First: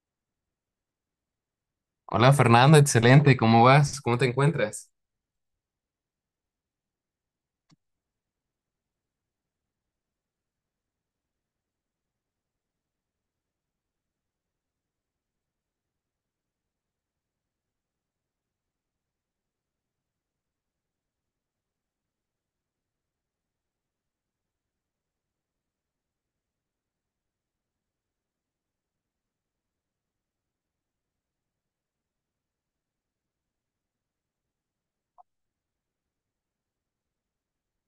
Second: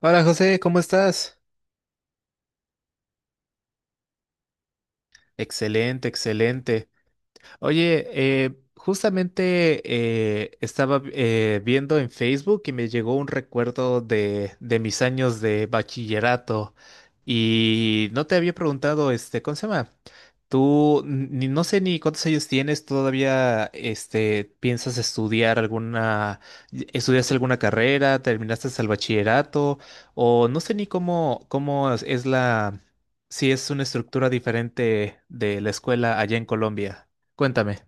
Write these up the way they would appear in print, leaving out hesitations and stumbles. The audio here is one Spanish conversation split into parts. Hola José, ¿cómo estás? Hola Fernando, excelente, ¿cómo vas? ¿Cómo te encuentras? Excelente, excelente. Oye, justamente estaba viendo en Facebook y me llegó un recuerdo de mis años de bachillerato y no te había preguntado, este, ¿cómo se llama? Tú, n- ni, no sé ni cuántos años tienes, todavía, este, piensas estudiar alguna, estudias alguna carrera, terminaste el bachillerato o no sé ni cómo es si es una estructura diferente de la escuela allá en Colombia. Cuéntame.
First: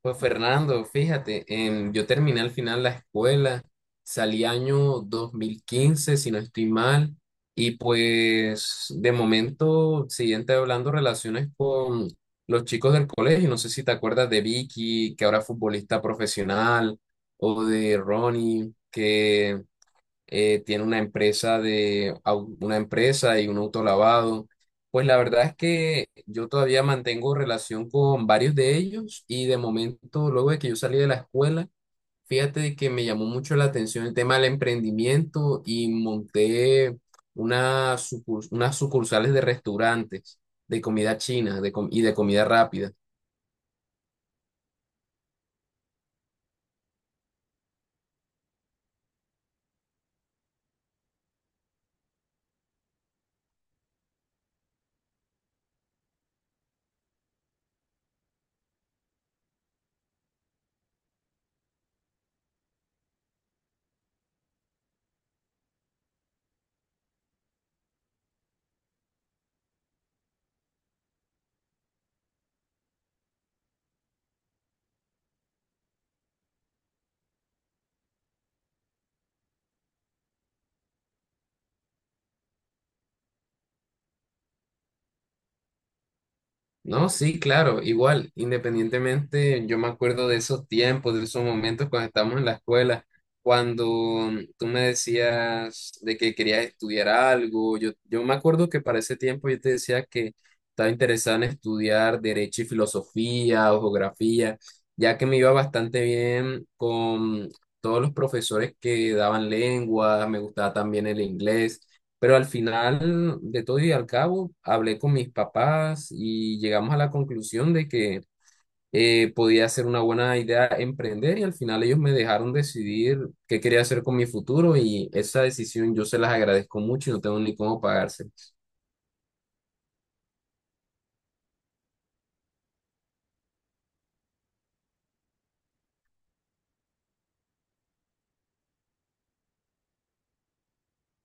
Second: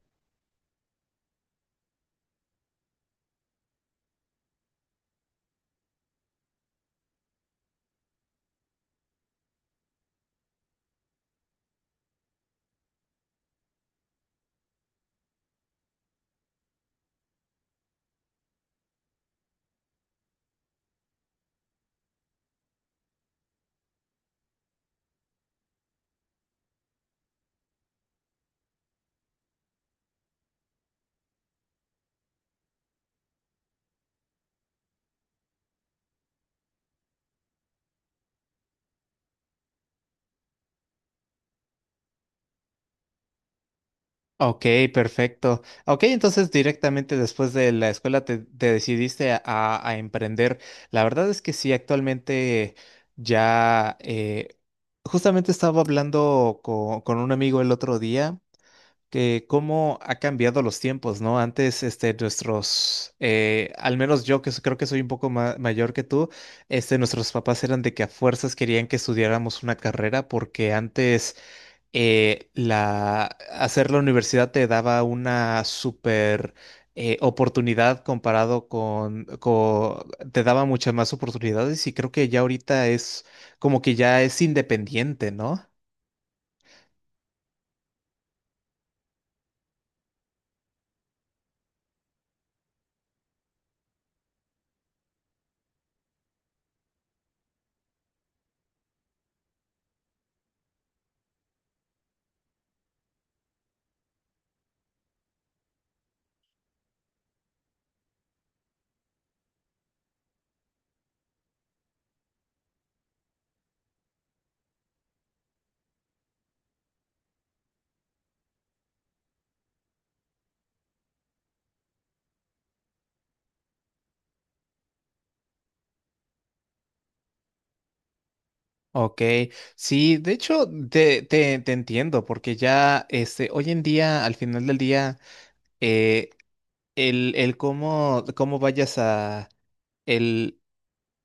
Pues Fernando, fíjate, yo terminé al final la escuela, salí año 2015, si no estoy mal, y pues de momento siguiente hablando relaciones con los chicos del colegio, no sé si te acuerdas de Vicky, que ahora es futbolista profesional, o de Ronnie, que tiene una empresa y un autolavado. Pues la verdad es que yo todavía mantengo relación con varios de ellos y de momento, luego de que yo salí de la escuela, fíjate que me llamó mucho la atención el tema del emprendimiento y monté unas sucursales de restaurantes de comida china de com- y de comida rápida. Ok, perfecto. Ok, entonces directamente después de la escuela te decidiste a, a emprender. La verdad es que sí, actualmente ya justamente estaba hablando con un amigo el otro día que cómo ha cambiado los tiempos, ¿no? Antes, este, nuestros, al menos yo que creo que soy un poco mayor que tú, este, nuestros papás eran de que a fuerzas querían que estudiáramos una carrera porque antes eh, la, hacer la universidad te daba una super oportunidad te daba muchas más oportunidades y creo que ya ahorita es como que ya es independiente, ¿no? No, sí, claro, igual, independientemente, yo me acuerdo de esos tiempos, de esos momentos cuando estábamos en la escuela, cuando tú me decías de que querías estudiar algo, yo me acuerdo que para ese tiempo yo te decía que estaba interesado en estudiar derecho y filosofía o geografía, ya que me iba bastante bien con todos los profesores que daban lengua, me gustaba también el inglés. Pero al final de todo y al cabo, hablé con mis papás y llegamos a la conclusión de que podía ser una buena idea emprender y al final ellos me dejaron decidir qué quería hacer con mi futuro y esa decisión yo se las agradezco mucho y no tengo ni cómo pagársela. Ok, sí, de hecho te entiendo porque ya este, hoy en día, al final del día, eh, el cómo, cómo vayas a...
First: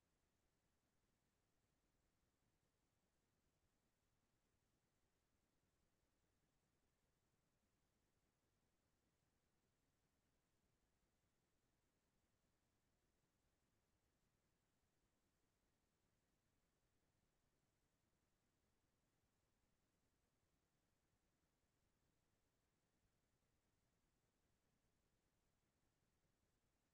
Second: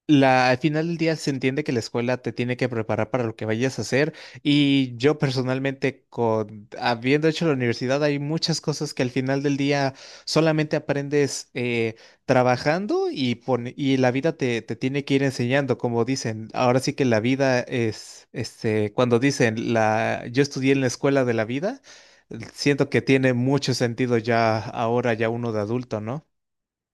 Al final del día se entiende que la escuela te tiene que preparar para lo que vayas a hacer y yo personalmente, habiendo hecho la universidad, hay muchas cosas que al final del día solamente aprendes trabajando y la vida te tiene que ir enseñando, como dicen. Ahora sí que la vida es, este, cuando dicen, yo estudié en la escuela de la vida, siento que tiene mucho sentido ya ahora, ya uno de adulto, ¿no?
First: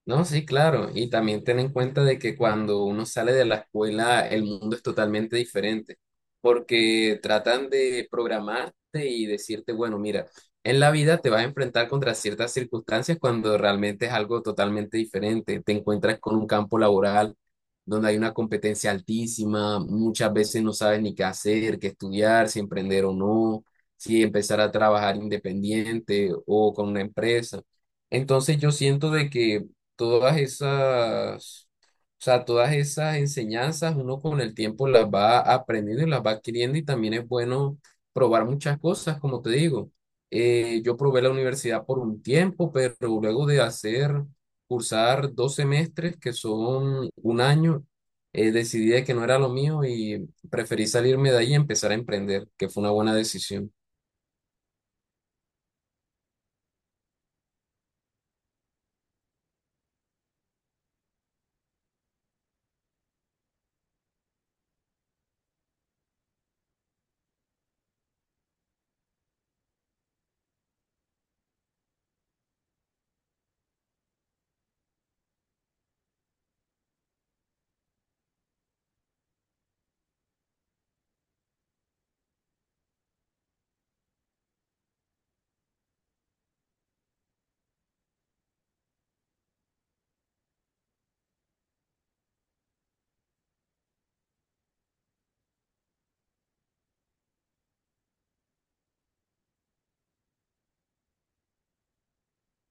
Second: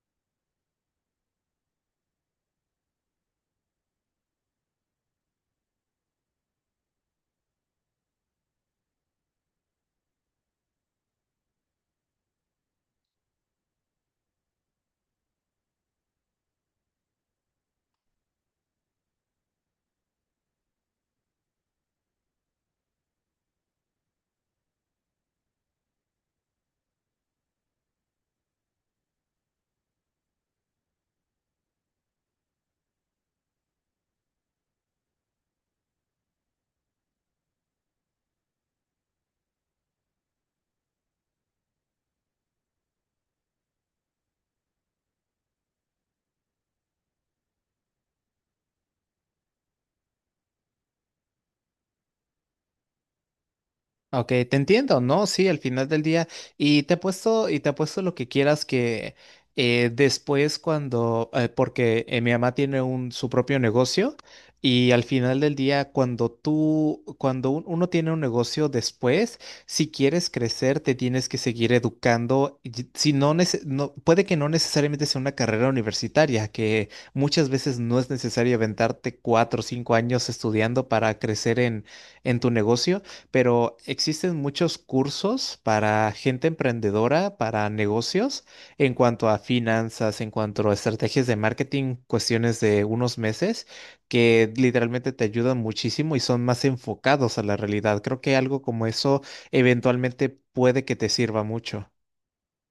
No, sí, claro. Y también ten en cuenta de que cuando uno sale de la escuela, el mundo es totalmente diferente, porque tratan de programarte y decirte, bueno, mira, en la vida te vas a enfrentar contra ciertas circunstancias cuando realmente es algo totalmente diferente. Te encuentras con un campo laboral donde hay una competencia altísima, muchas veces no sabes ni qué hacer, qué estudiar, si emprender o no, si empezar a trabajar independiente o con una empresa. Entonces yo siento de que todas esas, o sea, todas esas enseñanzas uno con el tiempo las va aprendiendo y las va adquiriendo y también es bueno probar muchas cosas, como te digo. Yo probé la universidad por un tiempo, pero luego de hacer, cursar 2 semestres, que son 1 año, decidí de que no era lo mío y preferí salirme de ahí y empezar a emprender, que fue una buena decisión. Ok, te entiendo, ¿no? Sí, al final del día. Y te apuesto lo que quieras que después porque mi mamá tiene su propio negocio y al final del día cuando tú, cuando uno tiene un negocio después, si quieres crecer, te tienes que seguir educando. Si no, no, puede que no necesariamente sea una carrera universitaria, que muchas veces no es necesario aventarte 4 o 5 años estudiando para crecer en tu negocio, pero existen muchos cursos para gente emprendedora, para negocios, en cuanto a finanzas, en cuanto a estrategias de marketing, cuestiones de unos meses, que literalmente te ayudan muchísimo y son más enfocados a la realidad. Creo que algo como eso eventualmente puede que te sirva mucho.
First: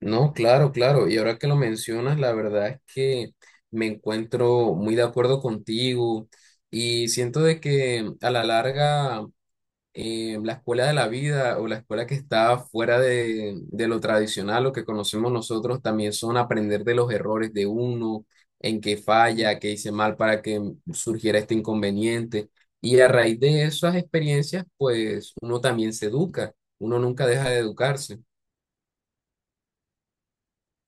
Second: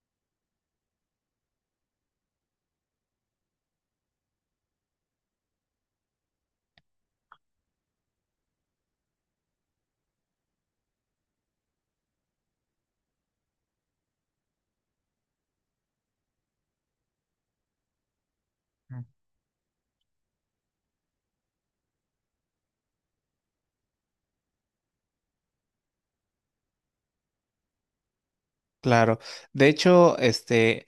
No, claro, claro. Y ahora que lo mencionas, la verdad es que me encuentro muy de acuerdo contigo y siento de que a la larga la escuela de la vida o la escuela que está fuera de lo tradicional, lo que conocemos nosotros, también son aprender de los errores de uno, en qué falla, qué hice mal para que surgiera este inconveniente. Y a raíz de esas experiencias, pues uno también se educa, uno nunca deja de educarse. Claro. De hecho, este,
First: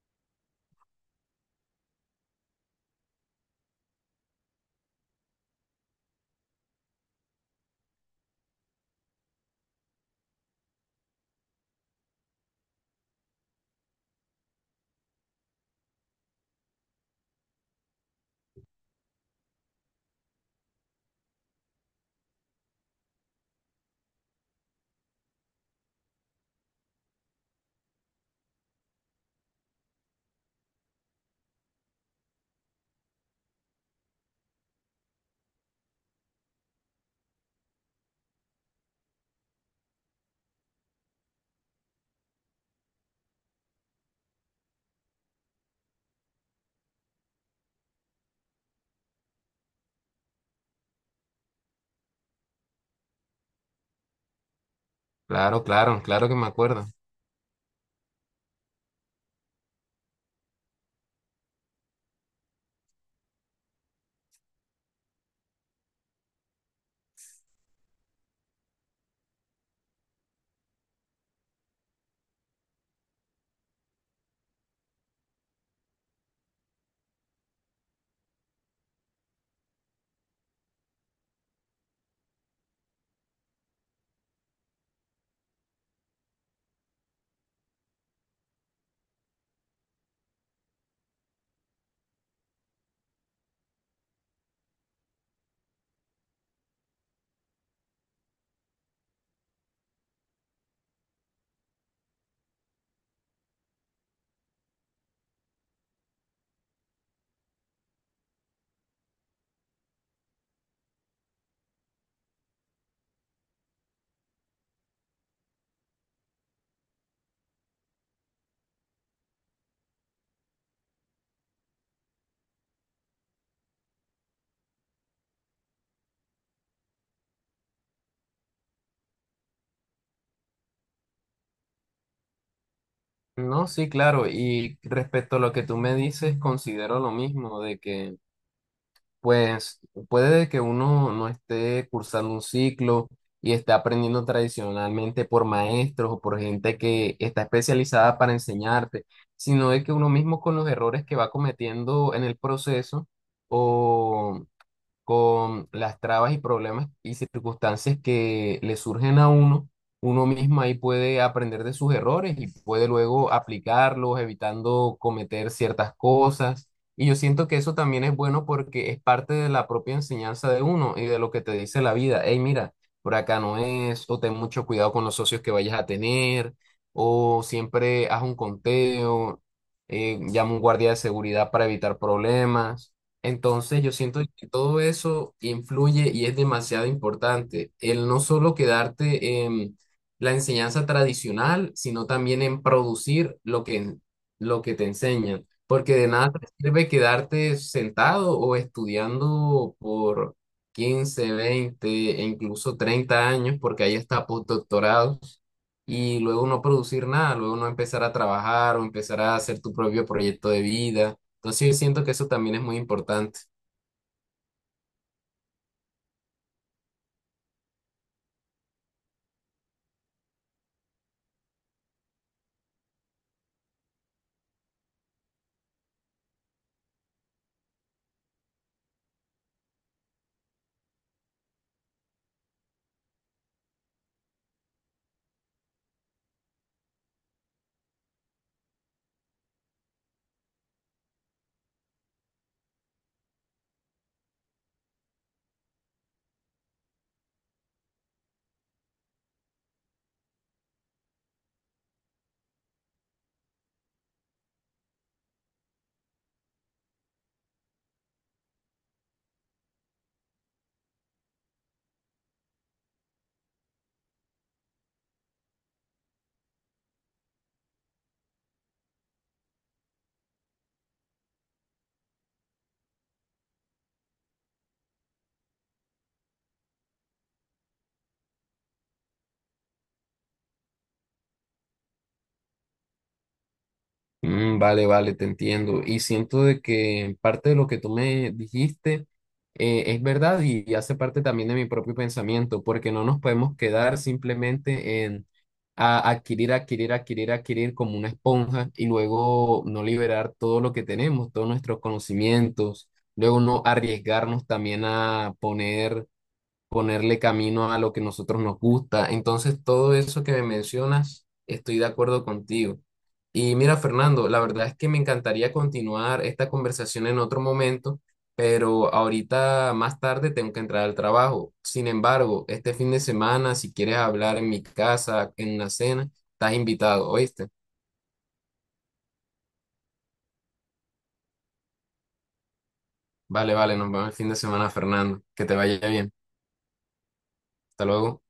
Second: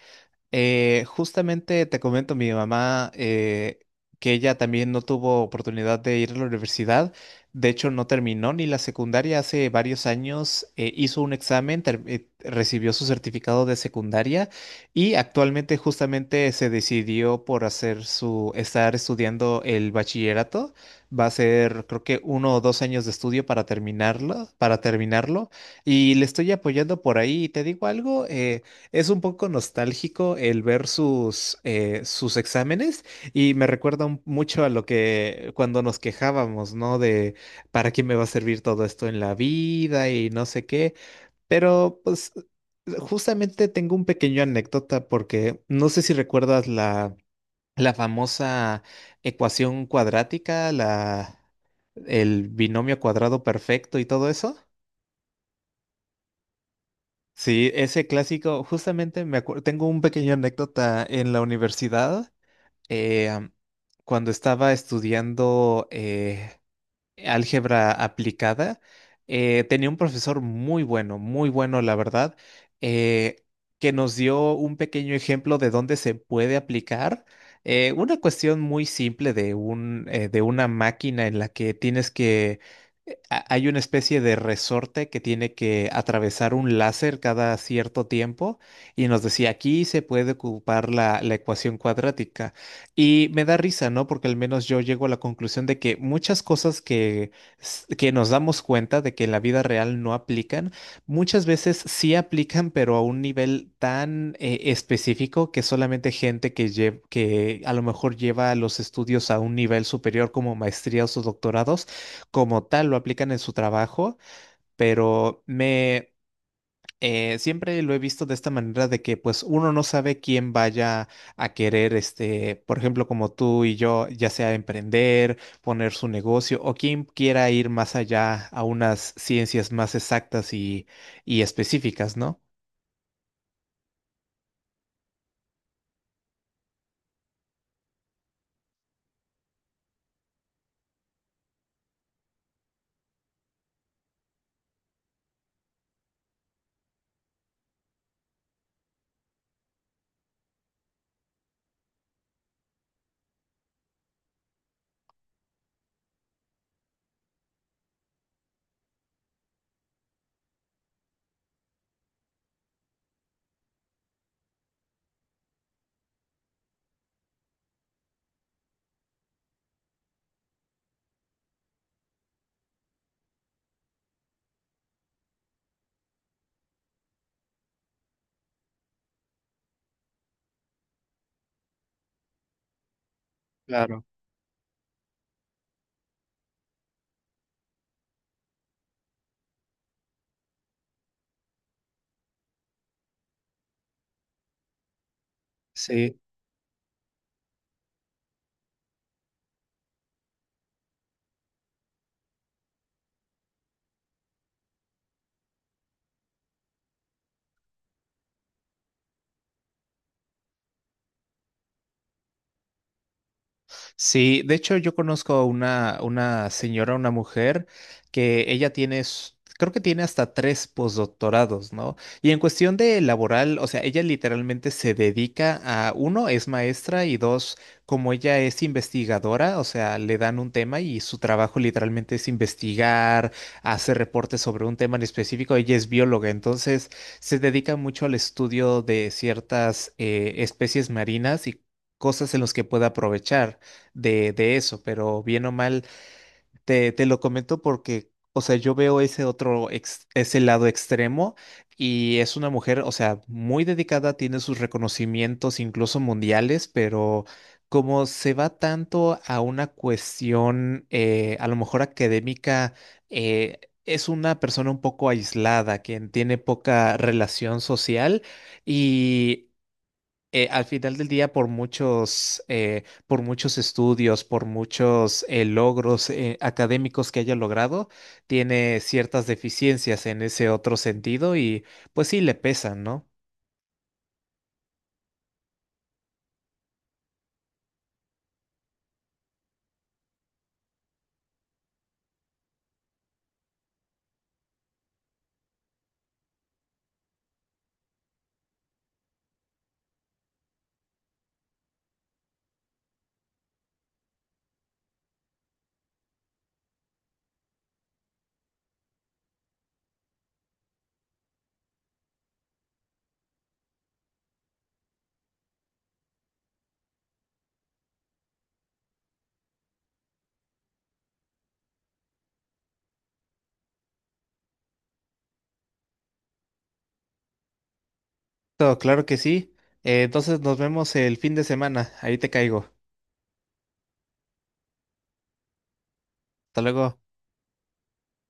Justamente te comento mi mamá que ella también no tuvo oportunidad de ir a la universidad. De hecho, no terminó ni la secundaria. Hace varios años hizo un examen, recibió su certificado de secundaria y actualmente justamente se decidió por hacer su, estar estudiando el bachillerato. Va a ser, creo que 1 o 2 años de estudio para terminarlo, para terminarlo. Y le estoy apoyando por ahí. ¿Te digo algo? Es un poco nostálgico el ver sus exámenes y me recuerda mucho a lo que cuando nos quejábamos, ¿no? De para qué me va a servir todo esto en la vida y no sé qué. Pero pues justamente tengo un pequeño anécdota porque no sé si recuerdas la famosa ecuación cuadrática, el binomio cuadrado perfecto y todo eso. Claro, claro, claro que me acuerdo. Sí, ese clásico, justamente me acuerdo, tengo un pequeño anécdota en la universidad, eh, am, cuando estaba estudiando álgebra aplicada. Tenía un profesor muy bueno, muy bueno, la verdad, eh, que nos dio un pequeño ejemplo de dónde se puede aplicar. Una cuestión muy simple de una máquina en la que tienes que, hay una especie de resorte que tiene que atravesar un láser cada cierto tiempo y nos decía, aquí se puede ocupar la ecuación cuadrática. Y me da risa, ¿no? Porque al menos yo llego a la conclusión de que muchas cosas que nos damos cuenta de que en la vida real no aplican, muchas veces sí aplican, pero a un nivel tan específico que solamente gente que a lo mejor lleva los estudios a un nivel superior como maestrías o doctorados, como tal, lo aplican en su trabajo, pero me siempre lo he visto de esta manera de que pues uno no sabe quién vaya a querer, este, por ejemplo, como tú y yo, ya sea emprender, poner su negocio o quien quiera ir más allá a unas ciencias más exactas y específicas, ¿no? No, sí, claro. Y respecto a lo que tú me dices, considero lo mismo, de que, pues, puede que uno no esté cursando un ciclo y esté aprendiendo tradicionalmente por maestros o por gente que está especializada para enseñarte, sino de que uno mismo con los errores que va cometiendo en el proceso con las trabas y problemas y circunstancias que le surgen a uno, uno mismo ahí puede aprender de sus errores y puede luego aplicarlos, evitando cometer ciertas cosas. Y yo siento que eso también es bueno porque es parte de la propia enseñanza de uno y de lo que te dice la vida. Hey, mira, por acá no es, o ten mucho cuidado con los socios que vayas a tener, o siempre haz un conteo, llama un guardia de seguridad para evitar problemas. Entonces yo Claro, siento que todo eso influye y es demasiado importante. El no solo quedarte en la enseñanza tradicional, sino también en producir lo que te enseñan. Porque de sí. nada te sirve quedarte sentado o estudiando por 15 20 e incluso 30 años, porque ahí está postdoctorados y luego no producir nada, luego no empezar a trabajar o empezar a hacer tu propio proyecto de vida. Entonces yo siento que eso también es muy importante. Sí, de hecho yo conozco a una señora, una mujer, que ella tiene, creo que tiene hasta tres postdoctorados, ¿no? Y en cuestión de laboral, o sea, ella literalmente se dedica a, uno, es maestra y dos, como ella es investigadora, o sea, le dan un tema y su trabajo literalmente es investigar, hacer reportes sobre un tema en específico, ella es bióloga, entonces se dedica mucho al estudio de ciertas especies marinas y cosas en las que pueda aprovechar de eso, pero bien o mal, te lo comento porque, o sea, yo veo ese otro, ese lado extremo y es una mujer, o sea, muy dedicada, tiene sus reconocimientos incluso mundiales, pero como se va tanto a una cuestión, a lo mejor académica, eh, es una persona un poco aislada, quien tiene poca relación social y al final del día, por muchos estudios, por muchos logros académicos que haya logrado, tiene ciertas deficiencias en ese otro sentido y pues sí le pesan, ¿no? Mm, vale, vale, te entiendo. Y siento de que parte de lo que tú me dijiste es verdad y hace parte también de mi propio pensamiento, porque no nos podemos quedar simplemente en adquirir, adquirir, adquirir, adquirir como una esponja y luego no liberar todo lo que tenemos, todos nuestros conocimientos, luego no arriesgarnos también a ponerle camino a lo que nosotros nos gusta. Entonces, todo eso que me mencionas, estoy de acuerdo contigo. Y mira, Fernando, la verdad es que me encantaría continuar esta conversación en otro momento, pero ahorita más tarde tengo que entrar al trabajo. Sin embargo, este fin de semana, si quieres hablar en mi casa, en una cena, estás invitado, ¿oíste? Todo, claro que sí. Entonces nos vemos el fin de semana. Ahí te caigo. Vale, vale, nos vemos el fin de semana, Fernando. Que te vaya bien. Hasta luego. Hasta luego.